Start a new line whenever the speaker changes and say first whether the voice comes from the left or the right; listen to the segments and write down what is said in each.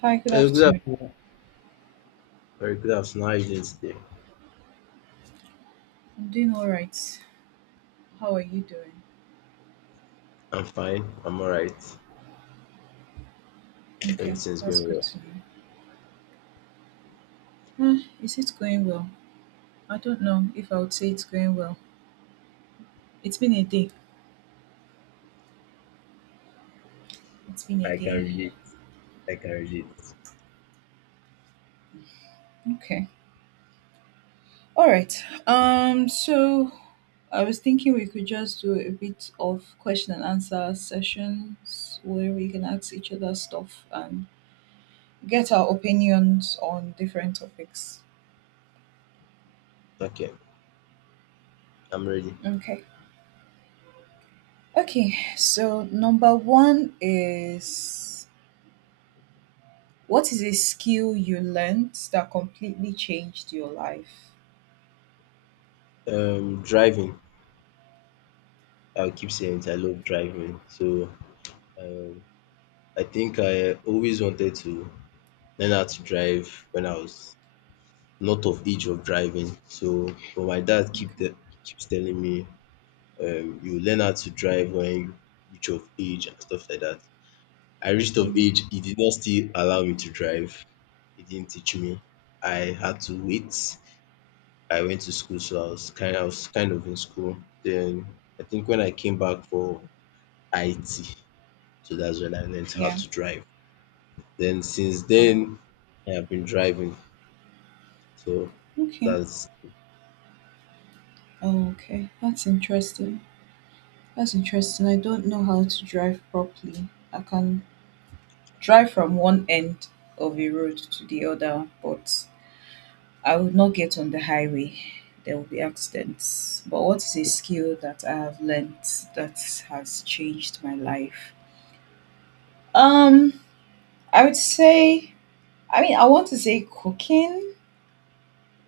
right: Hi, good
left: Hey, good
right: afternoon.
left: afternoon. Very good afternoon. How are you doing today?
right: I'm doing all right. How are you doing?
left: I'm fine. I'm all right.
right: Okay,
left: Everything's
right: that's
left: going
right: good
left: well.
right: to know. Is it going well? I don't know if I would say it's going well. It's been a day. It's been a
left: I can
right: day.
left: relate. I can relate.
right: Okay. All right. So I was thinking we could just do a bit of question and answer sessions where we can ask each other stuff and get our opinions on different topics.
left: Okay, I'm ready.
right: Okay. Okay. So number one is, what is a skill you learned that completely changed your life?
left: Driving. I'll keep saying it. I love driving. So, um, I think I always wanted to learn how to drive when I was not of age of driving. So, but my dad
right: Okay.
left: keeps telling me, you learn how to drive when you reach of age and stuff like that. I reached of
right: Mm,
left: age, he did not still allow me to drive. He didn't teach me. I had to wait. I went to school, so I was kind of in school. Then I think when I came back for IT, so that's when I learned how
right: yeah.
left: to drive. Then since
right: Oh.
left: then I have been driving. So
right: Okay.
left: that's
right: Oh, okay. That's interesting. That's interesting. I don't know how to drive properly. I can drive from one end of a road to the other, but I would not get on the highway. There will be accidents. But what is a skill that I have learnt that has changed my life? Um, I would say, I mean, I want to say cooking.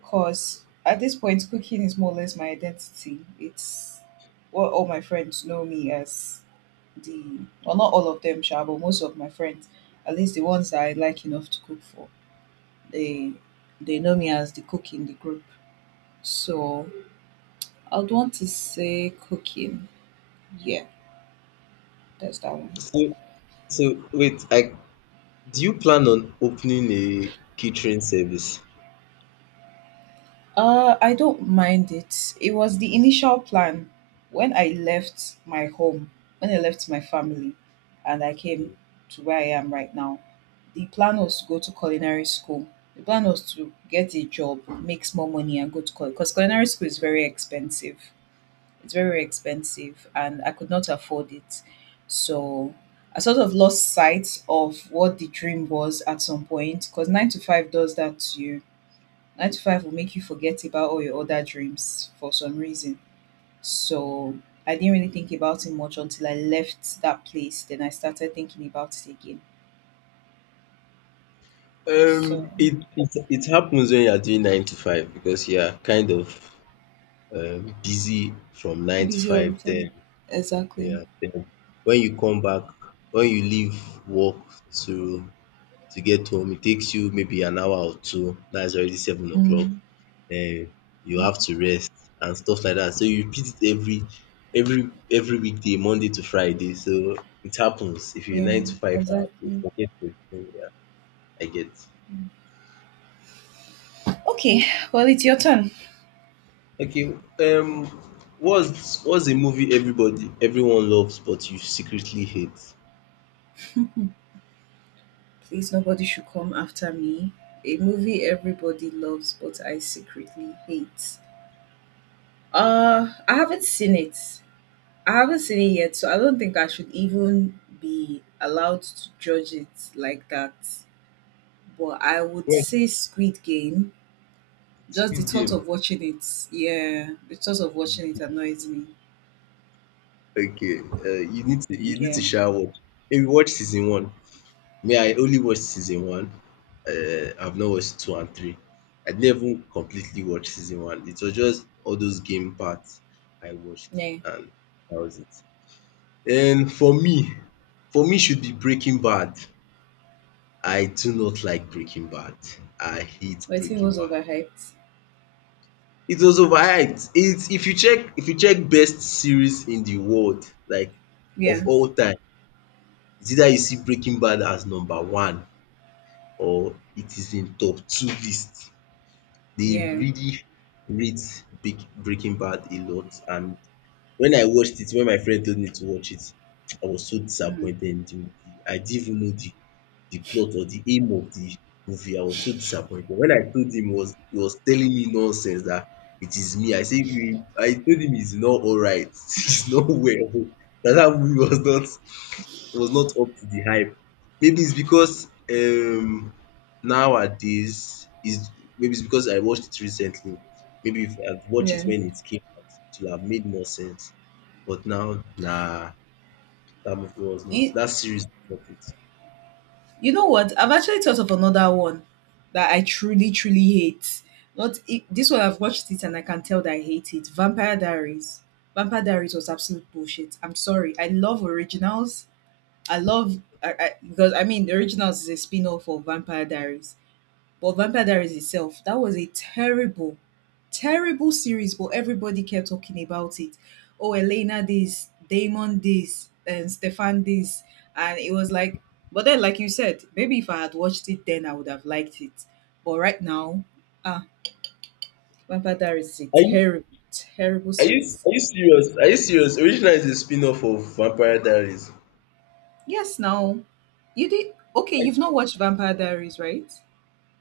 right: 'Cause at this point, cooking is more or less my identity. It's what all my friends know me as, the well, not all of them, sha, but most of my friends, at least the ones that I like enough to cook for, they they know me as the cook in the group. So I'd want to say cooking. Yeah, that's that one.
left: so so wait, I do you plan on opening a catering service?
right: I don't mind it. It was the initial plan when I left my home, when I left my family, and I came to where I am right now. The plan was to go to culinary school. The plan was to get a job, make more money, and go to college, because culinary school is very expensive. It's very expensive, and I could not afford it. So I sort of lost sight of what the dream was at some point, because 9 to 5 does that to you. 9 to 5 will make you forget about all your other dreams for some reason. So I didn't really think about it much until I left that place. Then I started thinking about it again. So
left: It happens when you are doing nine to five because you are kind of busy from nine to
right: busy all
left: five.
right: the
left: then
right: time. Exactly.
left: yeah, then when you come back, when you leave work to to get home, it takes you maybe an hour or two. That's already 7 o'clock.
right: Mm,
left: Then you have
right: mhm.
left: to rest and stuff like that. So you repeat it every weekday, Monday to Friday. So it happens. If you're
right: Yeah,
left: nine to five, you
right: exactly.
left: forget to thing. Yeah, I get.
right: Okay, well, it's your turn.
left: Okay. Um, what's a movie everybody everyone loves but you secretly hate?
right: Please, nobody should come after me. A movie everybody loves, but I secretly hate. I haven't seen it. I haven't seen it yet, so I don't think I should even be allowed to judge it like that. But I would say Squid Game. Just the
left: Squid
right: thought
left: Game.
right: of watching it, yeah, the thought of watching it annoys me.
left: Okay, you need to
right: Yeah,
left: sha watch. Maybe watch season one. Me, I only watched season one. I've not watched two and three. I didn't even completely watch season one. It was just all those game parts I watched,
right: yeah.
left: and that was it. And for me should be Breaking Bad. I do not like Breaking Bad. I hate
right: But I think it
left: Breaking
right: was
left: Bad.
right: overhyped.
left: It was overhyped. It's if you check best series in the world, like of
right: Yeah,
left: all time. It's either you see Breaking Bad as number one or it is in top two list. They
right: yeah,
left: really rate Breaking Bad a lot, and when I watched it, when my friend told me to watch it, I was so
right: mm.
left: disappointed in the movie. I didn't even know the plot or the aim of the movie. I was so disappointed. When I told him he was telling me nonsense that it is me. I said, you I told him it's not alright, it's not well, that movie was not up to the hype. Maybe it's because um nowadays is Maybe it's because I watched it recently. Maybe if I had watched it
right: Yeah.
left: when it came out, it would have made more sense. But now, nah,
right: It,
left: that series was not it.
right: You know what? I've actually thought of another one that I truly, truly hate. Not it, this one. I've watched it and I can tell that I hate it. Vampire Diaries. Vampire Diaries was absolute bullshit. I'm sorry. I love Originals. I, because I mean, the Originals is a spin-off of Vampire Diaries. But Vampire Diaries itself, that was a terrible, terrible series, but everybody kept talking about it. Oh, Elena this, Damon this, and Stefan this. And it was like, but then, like you said, maybe if I had watched it then, I would have liked it. But right now, ah, Vampire Diaries is a
left: Are
right: terrible, terrible
left: Are you
right: series.
left: are you serious? Are you serious? Original is a spin-off of Vampire Diaries.
right: Yes, now, you did. Okay,
left: I,
right: you've not watched Vampire Diaries, right?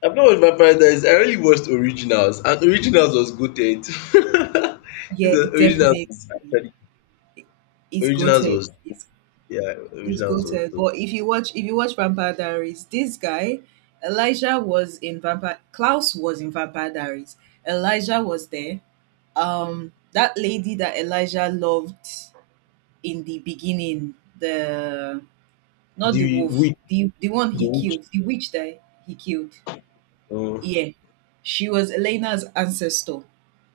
left: I've not watched Vampire Diaries. I only watched Originals, and Originals was gutted. It's
right: Yeah,
left: a- Originals
right: definitely.
left: was actually
right: It's
left: Originals
right: goated.
left: was
right: It's
left: yeah
right: He's
left: Originals was
right: goated.
left: dope.
right: But if you watch Vampire Diaries, this guy, Elijah was in Vampire. Klaus was in Vampire Diaries. Elijah was there. That lady that Elijah loved in the beginning, the not the
left: The
right: wolf,
left: witch,
right: the one
left: the
right: he
left: witch.
right: killed, the witch that he killed.
left: Oh,
right: Yeah, she was Elena's ancestor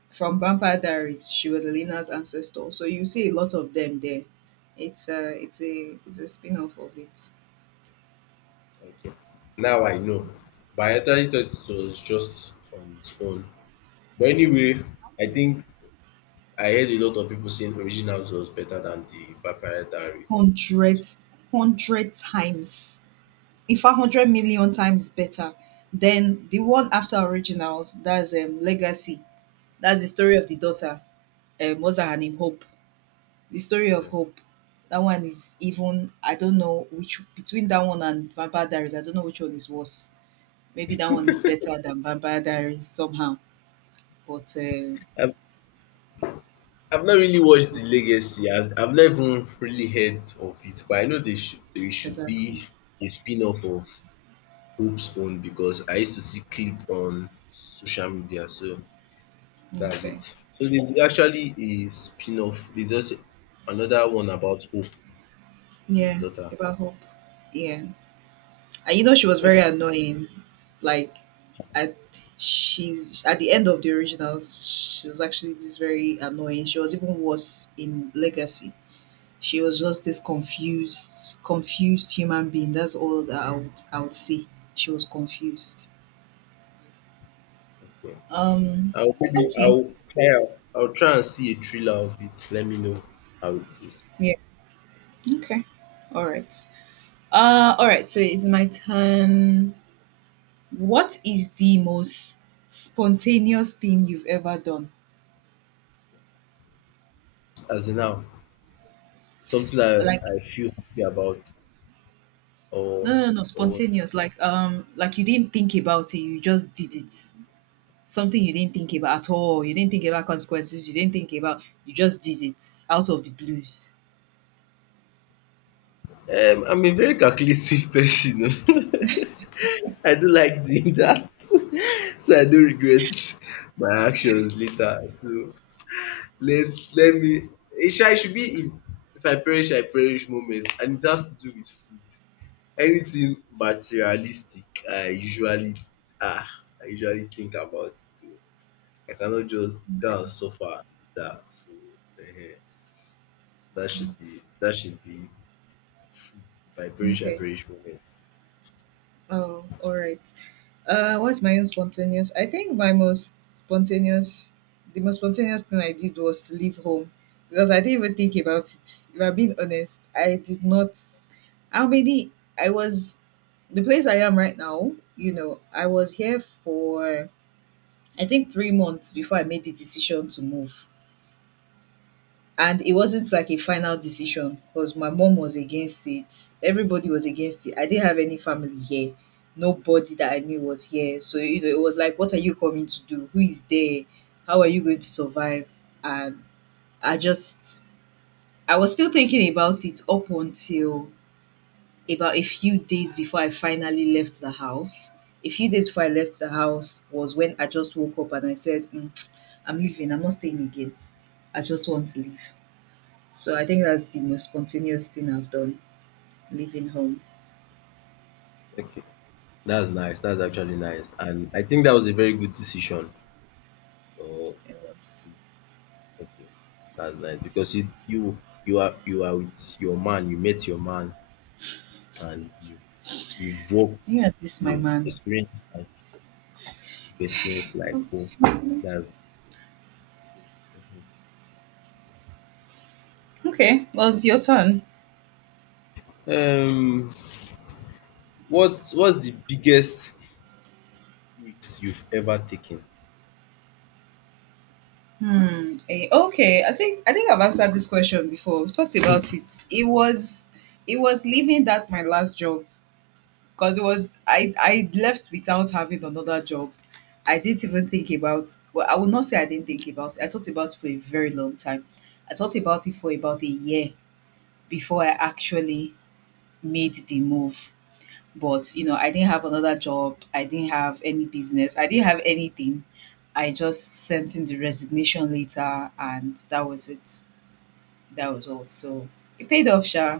right: from Vampire Diaries. She was Elena's ancestor. So you see a lot of them there. It's a spin off of
left: okay. Now I know, but I actually thought it was just on its own. But anyway,
right: it.
left: I think I heard a lot of people saying Originals was better than the Vampire Diaries.
right: Hundred, hundred times, in fact 100,000,000 times better than the one after Originals, that's, Legacy. That's the story of the daughter, what's her name? Hope. The story of
left: Uh,
right: Hope. That one is even I don't know which between that one and Vampire Diaries, I don't know which one is worse. Maybe that one is better than Vampire Diaries somehow, but,
left: I've not really watched the Legacy. I've not even really heard of it, but I know they should be
right: exactly.
left: a spin-off of Hope's Own because I used to see clip on social media, so that's it.
right: Okay.
left: So there's actually a spin-off. There's also another one about Hope, the
right: Yeah,
left: daughter.
right: about Hope. Yeah. And you know, she was very
left: Okay.
right: annoying, like, at she's at the end of the Originals, she was actually this very annoying, she was even worse in Legacy, she was just this confused human being, that's all that I would see. She was confused. um
left: I'll maybe
right: okay,
left: I'll try and- I'll try and see a trailer of it. Let me know how it is.
right: yeah, okay, all right, all right, so it's my turn. What is the most spontaneous thing you've ever done?
left: As in now, something
right: Like,
left: I feel happy about or
right: no, no, no,
left: or.
right: spontaneous like, like you didn't think about it, you just did it, something you didn't think about at all. You didn't think about consequences. You didn't think about. You just did it out of the blues.
left: I'm a very calculative person. I do like doing that. So I do regret my actions later. So let let me, it should be, if I perish, I perish moment, and it has to do with food. Anything materialistic I usually ah I usually think about it. Oh. I cannot just
right: Okay.
left: go and suffer with that. So um that
right: Mm,
left: should be it. Food. If I perish, I
right: okay.
left: perish moment.
right: Oh, all right. What's my own spontaneous? I think the most spontaneous thing I did was to leave home, because I didn't even think about it. If I'm being honest, I did not. How many? I was the place I am right now. You know, I was here for, I think, 3 months before I made the decision to move. And it wasn't like a final decision, because my mom was against it, everybody was against it, I didn't have any family here, nobody that I knew was here, so, you know, it was like, what are you coming to do? Who is there? How are you going to survive? And i just I was still thinking about it up until about a few days before I finally left the house. A few days before I left the house was when I just woke up and I said, "Mm, I'm leaving, I'm not staying again, I just want to leave." So I think that's the most spontaneous thing I've done, leaving home.
left: Okay. That's nice. That's actually nice. And I think that was a very good decision. Oh,
right: It was.
left: okay. That's nice because you are with your man. You met your man, and you've worked,
right: Yeah, this my
left: you've
right: man.
left: experienced life, you've experienced life. So that's
right: Okay, well, it's your turn.
left: nice. What's the biggest risk you've ever taken?
right: Hmm. Okay, I think I've answered this question before. We talked about it. It was it was leaving that my last job, because it was I left without having another job. I didn't even think about. Well, I would not say I didn't think about it. I thought about it for a very long time. I thought about it for about a year before I actually made the move. But, you know, I didn't have another job. I didn't have any business. I didn't have anything. I just sent in the resignation letter and that was it. That was all. So it paid off, sha.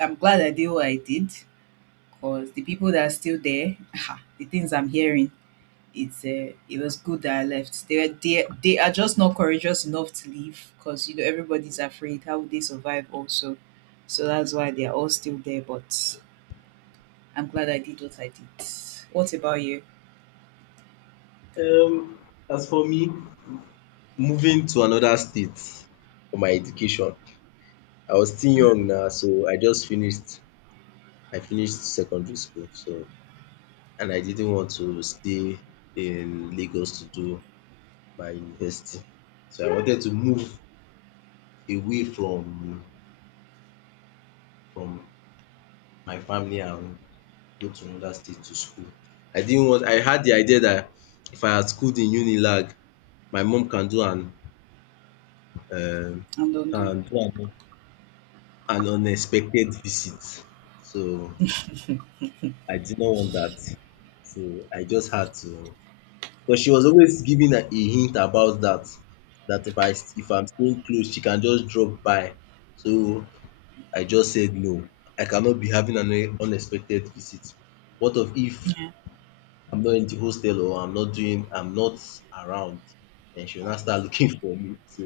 right: I'm glad I did what I did, because the people that are still there, ah, the things I'm hearing, it's, it was good that I left. They are just not courageous enough to leave, because, you know, everybody's afraid. How would they survive also? So that's why they are all still there. But I'm glad I did. What about you?
left: Um, as for me, moving to another state for my education. I was still young now, so I finished secondary school, so and I didn't want to stay in Lagos to do my university. So I wanted to move away from my family and go to another state to school. I didn't want I had the idea that if I had schooled in Unilag, my mum can do an um
right: And Dondo?
left: can do an unexpected visit. So I did not want that. So I just had to But she was always giving a hint about that, that if I'm staying close she can just drop by. So I just said no, I cannot be having an unexpected visit. What of if I'm not in the hostel or I'm not around? And she will now start looking for me. So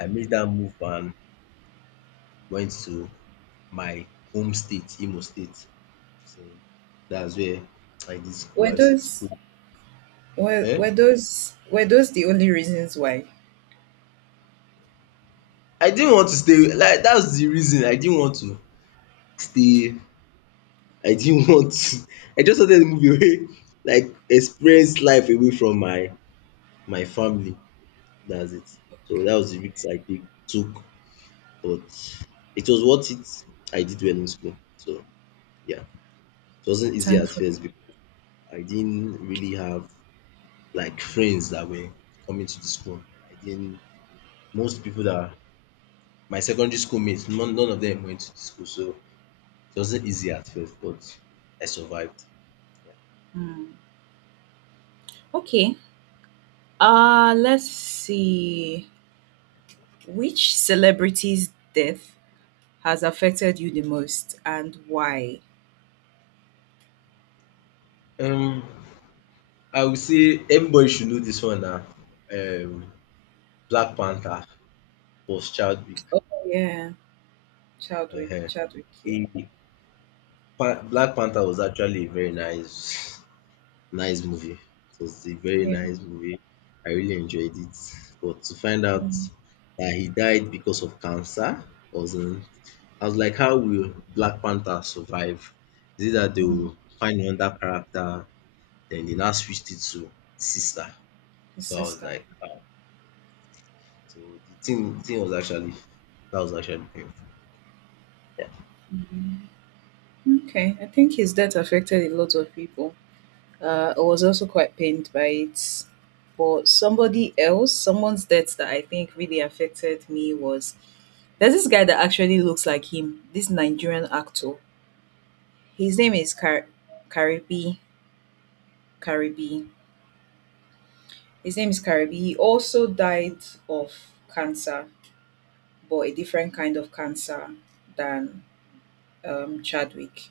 left: I made that move and went to my home state, Imo State. So that's where I did school
right: Were
left: as
right: those
left: school.
right: were, were
left: um
right: those were those the only reasons why?
left: I didn't want to stay, like, that's the reason I didn't want to still. I didn't want to, I just wanted to move away, like experience life away from my family, dats it. So that was the risk I take took, but it was worth it. I did well in school, so yeah. It wasn't easy at
right: Thankfully.
left: first because I didn't really have like friends that were coming to the school. I didn't Most people that, my secondary school mates, none of them went to the school, so it wasn't easy at first but I survived.
right: Hmm. Okay. Let's see. Which celebrity's death has affected you the most and why?
left: um I would say everybody should know this one na, um Black Panther was Chadwick.
right: Oh yeah. Chadwick
left: Ehen.
right: Chadwick, yeah.
left: He Pan Black Panther was actually a very nice movie. It was a very
right: Yeah.
left: nice movie. I really enjoyed it. But to find out
right: Mm,
left: that he died because of cancer was, I was like how will Black Panther survive? Is it that they will
right: mm.
left: find another character? Then they now switched it to the sister.
right: His
left: So I was
right: sister.
left: like, so the thing thing was actually that was actually painful. Yeah.
right: Okay. I think his death affected a lot of people. I was also quite pained by it. But somebody else, someone's death that I think really affected me was, there's this guy that actually looks like him, this Nigerian actor. His name is Karibi. Karibi. His name is Karibi. He also died of cancer, but a different kind of cancer than, Chadwick.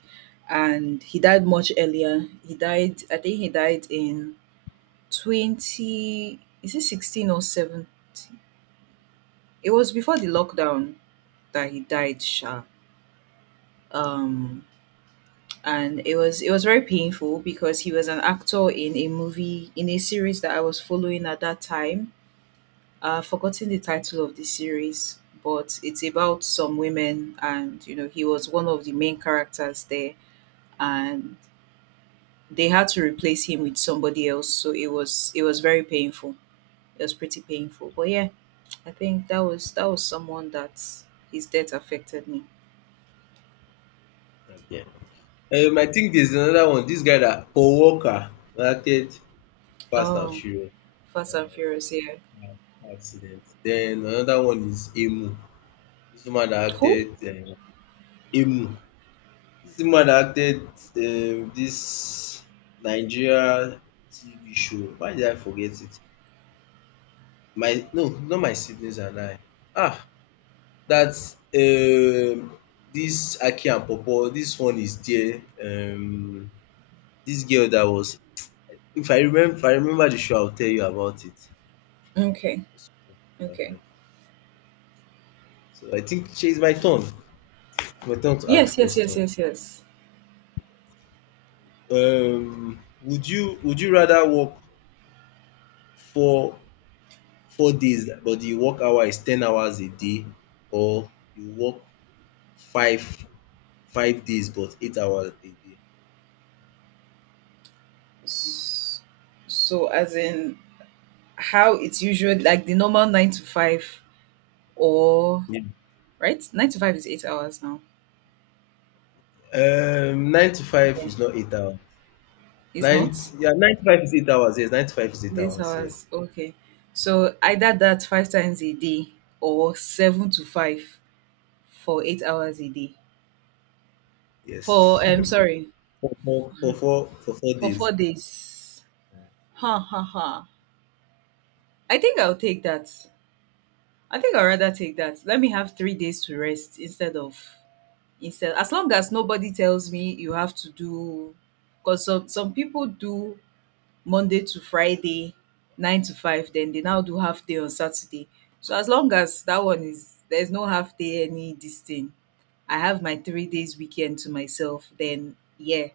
right: And he died much earlier. He died, I think he died in 20, is it 16 or 17? It was before the lockdown that he died, sha. Um, and it was very painful, because he was an actor in a movie, in a series that I was following at that time. Forgotten the title of the series, but it's about some women, and you know, he was one of the main characters there, and they had to replace him with somebody else. So it was very painful. It was pretty painful, but yeah, I think that was someone that his death affected me.
left: Okay. I think there's another one, this guy that Paul worker acted Fast and
right: Oh.
left: Furious
right: Fast and Furious, yeah.
left: car accident. Then another one is Emu, this woman dat
right: Who?
left: acted Emu. Dis woman dat acted dis Nigeria TV show, why did I forget it? My no, Not My Siblings and I. Ah! That um this Aki and Popo, this one is there, this girl that was, if I remember the show I will tell you about it.
right: Okay, okay.
left: Uh-huh. So I think shey it's my turn, to ask
right: Yes, yes, yes,
left: question.
right: yes, yes.
left: Would you rather work four four days but the work hour is 10 hours a day, or you work five five days but 8 hours a day?
right: S- So, as in, how it's usually, like the normal 9 to 5, or
left: Yeah.
right: right? 9 to 5 is 8 hours now.
left: Nine to five
right: Yeah,
left: is not 8 hours.
right: it's not.
left: Yeah, nine to five is 8 hours. Yes, nine to five is eight
right: It's eight
left: hours. Yes,
right: hours. Okay, so either that five times a day or 7 to 5 for 8 hours a day.
left: yes.
right: For Sorry,
left: for four, for four, for four
right: for
left: days.
right: 4 days. Ha ha ha. I think I'll take that. I think I'd rather take that. Let me have 3 days to rest instead as long as nobody tells me you have to do, because some people do Monday to Friday, 9 to 5, then they now do half day on Saturday. So as long as that one is, there's no half day any this thing. I have my 3 days weekend to myself, then yeah.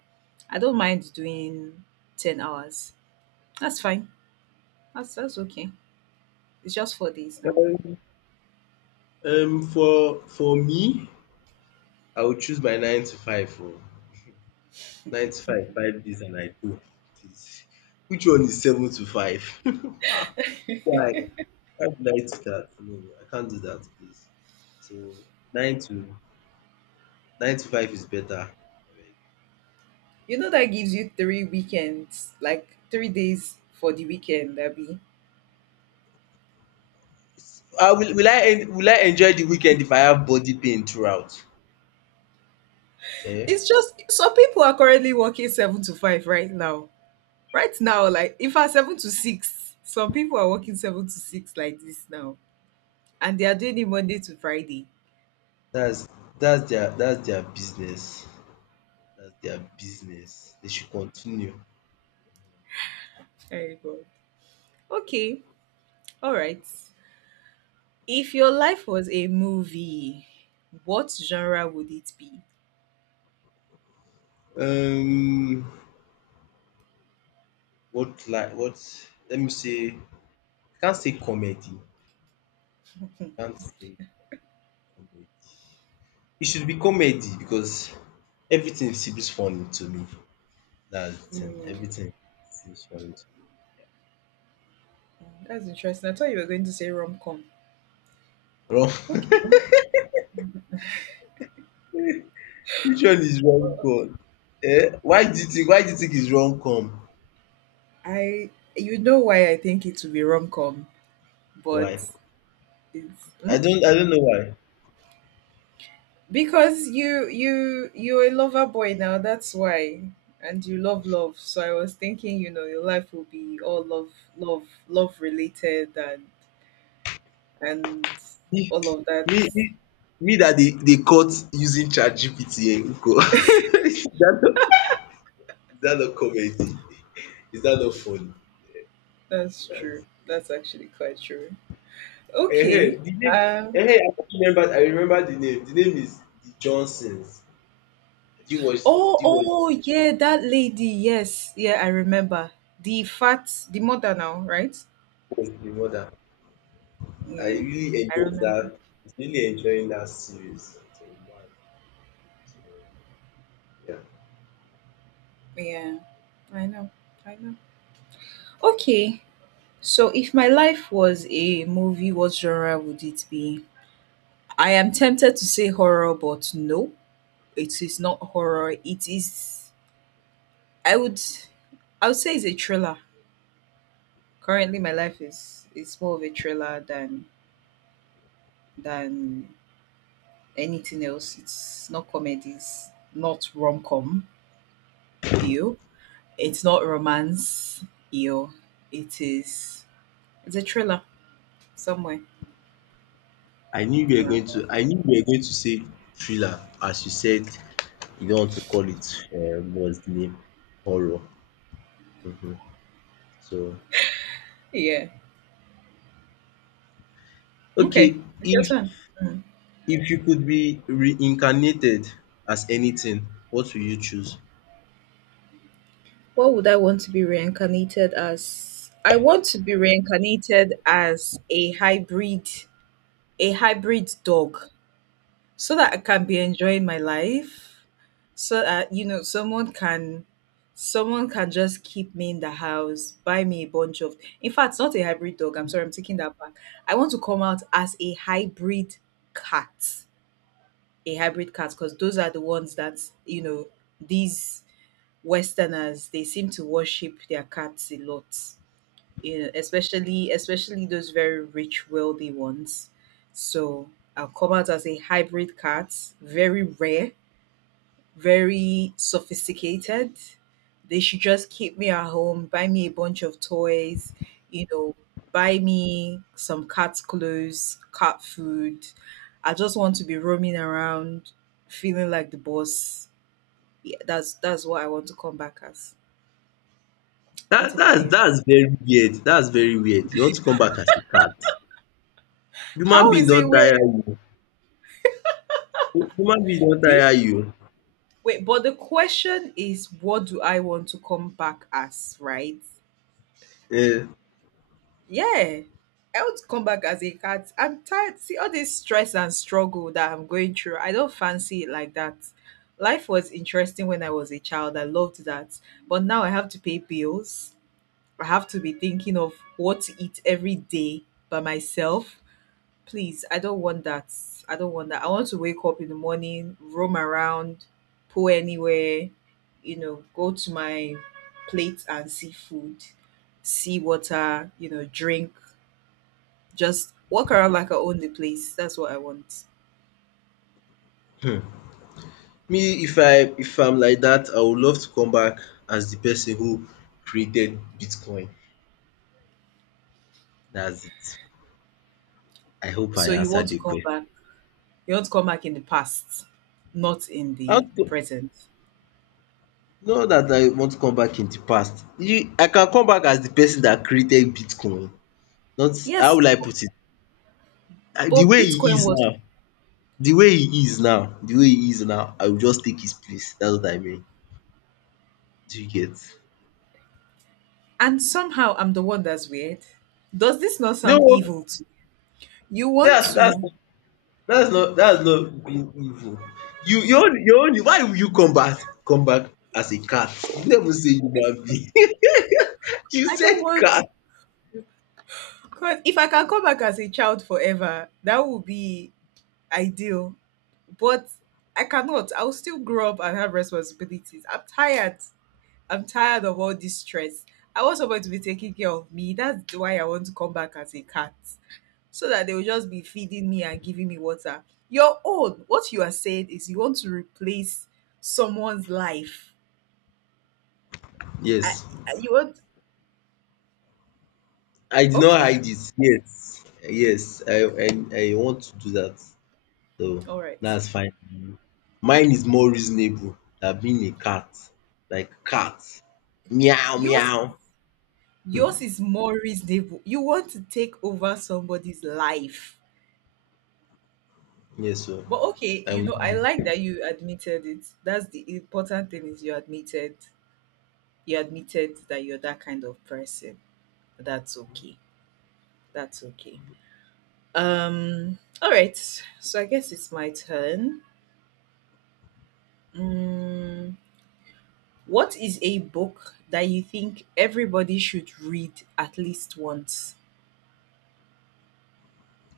right: I don't mind doing 10 hours. That's fine. That's okay. It's just 4 days now.
left: Um, for me, I would choose my nine to five. Oh, nine to five, 5 days, and I go. Please. Which one is seven to five? Ah, Why? Why would I do that? No, I can't do that, please. So nine to nine to five is better. Alright.
right: You know that gives you three weekends, like 3 days for the weekend, Abby.
left: Will I enjoy the weekend if I have body pain throughout? Eh?
right: It's just some people are currently working 7 to 5 right now. Right now, like if I 7 to 6, some people are working 7 to 6 like this now, and they are doing it Monday to Friday.
left: That's that's their business. That's their business. They should continue.
right: Very good. Okay, all right. If your life was a movie, what genre would it be?
left: Um, what Like what? Let me say. I can't say comedy. I can't say comedy. It should be comedy because everything seems funny to me. That's the thing.
right: Hmm,
left: Everything seems funny to me.
right: that's interesting. I thought you were going to say rom com.
left: Wrong?
right: Okay.
left: Which one is wrong com? Eh? Why do you think it's wrong com?
right: I You know why I think it will be rom-com, but
left: Why?
right: it's hmm?
left: I don't know why.
right: Because you're a lover boy now, that's why. And you love love. So I was thinking, your life will be all love love love related and
left: Me
right: all of that.
left: me me Me dat dey cut using ChatGPT nko, is dat not is that not comedy? Is dat not funny?
right: That's
left: Yes.
right: true. That's actually quite true.
left: Ehen
right: Okay.
left: de name
right: Um
left: ehen I remembered the name. The name is The Johnsons. Did
right: oh
left: you watch
right: oh yeah, that lady, yes. Yeah, I remember. The mother now, right?
left: watch The Mother? I
right: Yeah.
left: really
right: I
left: enjoyed
right: remember.
left: that. Was really enjoying that series. It was mad. So yeah.
right: Yeah, I know. I know. Okay, so if my life was a movie, what genre would it be? I am tempted to say horror, but no, it is not horror. It is. I would. I would say it's a thriller. Currently, my life is it's more of a thriller than anything else. It's not comedy. It's not rom com. Ew. It's not romance. Ew. It is. It's a thriller somewhere.
left: I knew we were going to say thriller as you said you don't want to call it, what's the name? Horror. Mhm. So,
right: Yeah.
left: okay,
right: Okay. It's your
left: if
right: turn. Mm.
left: if you could be reincarnated as anything, what will you choose?
right: What would I want to be reincarnated as? I want to be reincarnated as a hybrid dog, so that I can be enjoying my life. So that someone can just keep me in the house, buy me a bunch of. In fact, not a hybrid dog. I'm sorry, I'm taking that back. I want to come out as cat, a hybrid cat, because those are the ones that these Westerners, they seem to worship their cats a lot. Especially those very rich, wealthy ones. So I'll come out as a hybrid cat, very rare, very sophisticated. They should just keep me at home, buy me a bunch of toys, you know, buy me some cat clothes, cat food. I just want to be roaming around, feeling like the boss. Yeah, that's what I want to come back as. What about
left: That's
right: you?
left: very weird. That's very weird. You want to come back as a cat. Human
right: How
left: being
right: is
left: don
right: it where
left: tire you. Human being don
right: you
left: tire
right: s-
left: you.
right: wait? But the question is, what do I want to come back as? Right?
left: um
right: Yeah, I want to come back as a cat. I'm tired. See all this stress and struggle that I'm going through. I don't fancy it like that. Life was interesting when I was a child. I loved that. But now I have to pay bills. I have to be thinking of what to eat every day by myself. Please, I don't want that. I don't want that. I want to wake up in the morning, roam around, pull anywhere, go to my plate and see food, see water, drink, just walk around like I own the place. That's what I want.
left: Me if I'm like that, I would love to come back as the person who created Bitcoin. That's it. I hope I
right: So you want
left: answered
right: to
left: the
right: come
left: question.
right: back. You want to come back in the past, not in
left: How
right: the
left: to
right: present.
left: Not that I want to come back in the past. I can come back as the person that created Bitcoin. Not How
right: Yes,
left: will I put it? The
right: but
left: way he
right: Bitcoin
left: is
right: was,
left: now, the way he is now, the way he is now, I will just take his place. That's what I mean. Do you get?
right: and somehow I'm the one that's weird. Does this not sound
left: No,
right: evil? You want
left: that's that's
right: to?
left: that's not being evil. You only, why will you come back as a cat? You never say human being. You
right: I don't
left: said
right: want.
left: cat.
right: 'Cause if I can come back as a child forever, that would be ideal. But I cannot. I'll still grow up and have responsibilities. I'm tired. I'm tired of all this stress. I want somebody to be taking care of me. That's why I want to come back as a cat. So that they will just be feeding me and giving me water. Your own, what you are saying is you want to replace someone's life. I,
left: Yes.
right: you want,
left: I did not
right: okay,
left: hide it. Yes. Yes. I want to do that. So
right: all right.
left: that's fine. Mine is more reasonable than being a cat. Like cat. Meow
right: Yours
left: meow. Hmm.
right: Yours is more reasonable. You want to take over somebody's life.
left: Yes, so
right: But okay,
left: I
right: you
left: will
right: know, I like
left: read.
right: that you admitted it. That's the important thing is you admitted that you're that kind of person. That's okay. That's okay. All right. So I guess it's my turn. Mm, what is a book that you think everybody should read at least once?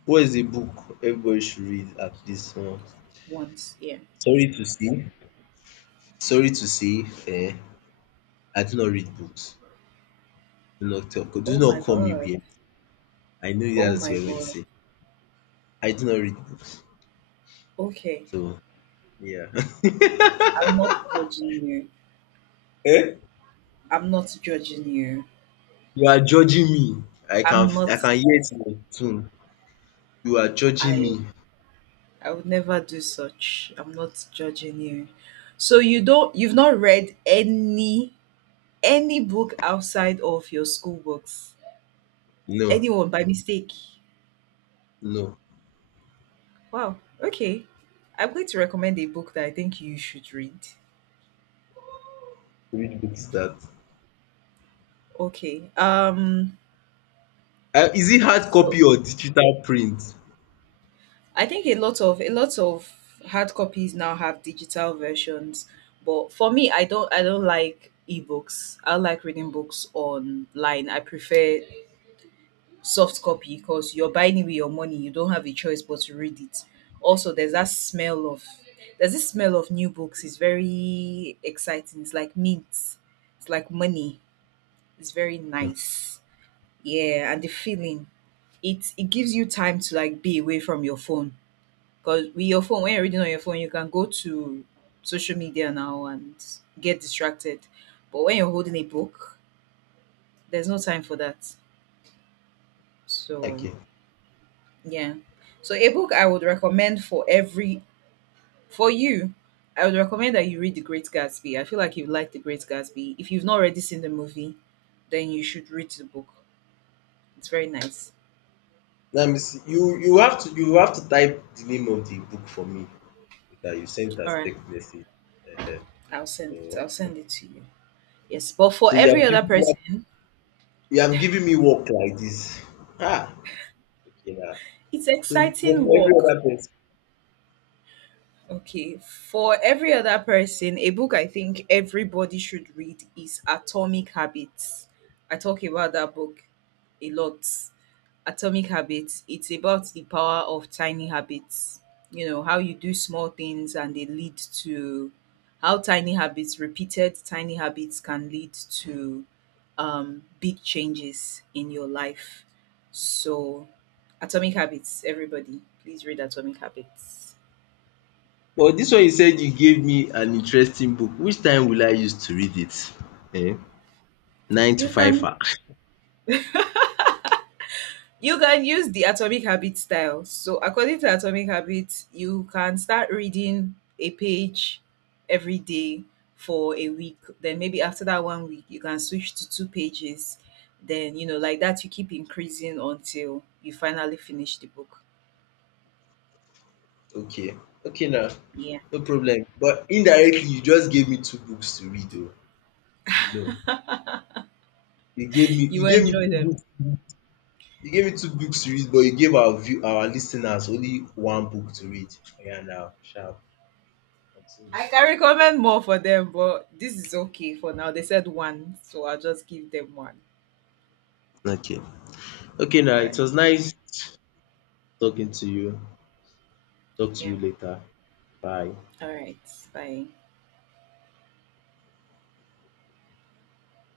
left: What is a book everybody should read at least once?
right: Once, yeah.
left: Sorry to say. Sorry to say, I do not read books. Do
right: Oh
left: not
right: my
left: call me
right: god.
left: weird. I know
right: Oh
left: that's what
right: my
left: you're going to
right: god.
left: say. I do not read books.
right: Okay.
left: So yeah.
right: I'm not judging you.
left: Eh?
right: I'm not judging you.
left: You are judging me.
right: I'm
left: I
right: not
left: can hear it in your tone. You are judging
right: I
left: me.
right: I would never do such. I'm not judging you. So you don't you've not read any book outside of your school books.
left: No,
right: Anyone by mistake.
left: no.
right: Wow. Okay. I'm going to recommend a book that I think you should read.
left: Which book is that?
right: Okay. Um
left: Is it hard
right: so
left: copy or digital print?
right: I think a lot of hard copies now have digital versions, but for me, I don't like ebooks. I like reading books online. I prefer soft copy because you're buying it with your money. You don't have a choice but to read it. Also, there's this smell of new books. It's very exciting. It's like mint. It's like money. It's very nice. Yeah, and the feeling. It gives you time to like be away from your phone because with your phone, when you're reading on your phone, you can go to social media now and get distracted. But when you're holding a book, there's no time for that. So,
left: Okay.
right: yeah. So, a book I would recommend for you, I would recommend that you read The Great Gatsby. I feel like you like The Great Gatsby. If you've not already seen the movie, then you should read the book. It's very nice.
left: Let me see. You have to type the name of the book for me that you sent
right: All
left: as
right: right.
left: text message. Ehen.
right: I'll send it. I'll
left: Omo.
right: send it to you. Yes. But for
left: So
right: every other person,
left: you have given me work like this. Ah! Okay now.
right: it's
left: So but
right: exciting
left: for every
right: work.
left: other person,
right: Okay, for every other person, a book I think everybody should read is Atomic Habits. I talk about that book a lot. Atomic Habits, it's about the power of tiny habits. You know, how you do small things and they lead to how tiny habits, repeated tiny habits, can lead to big changes in your life. So, Atomic Habits, everybody, please read Atomic Habits.
left: but this one you said, you gave me an interesting book. Which time will I use to read it? Eh. Nine to
right: You can
left: fiver.
right: You can use the Atomic Habits style. So, according to Atomic Habits, you can start reading a page every day for a week. Then maybe after that one week, you can switch to 2 pages. Then, like that, you keep increasing until you finally finish the book.
left: Okay, okay now,
right: Yeah.
left: no problem. But indirectly you just gave me two books to read oo. No, You gave me
right: You
left: you
right: will
left: gave me
right: enjoy
left: two
right: them.
left: books you gave me two books to read but you gave our listeners only one book to read. Oh, yeah, now sharp continue.
right: I can recommend more for them, but this is okay for now. They said one, so I'll just give them one.
left: Okay. Okay
right: All
left: now, it
right: right.
left: was nice talking to you. Talk to
right: Yeah.
left: you later. Bye.
right: All right. Bye.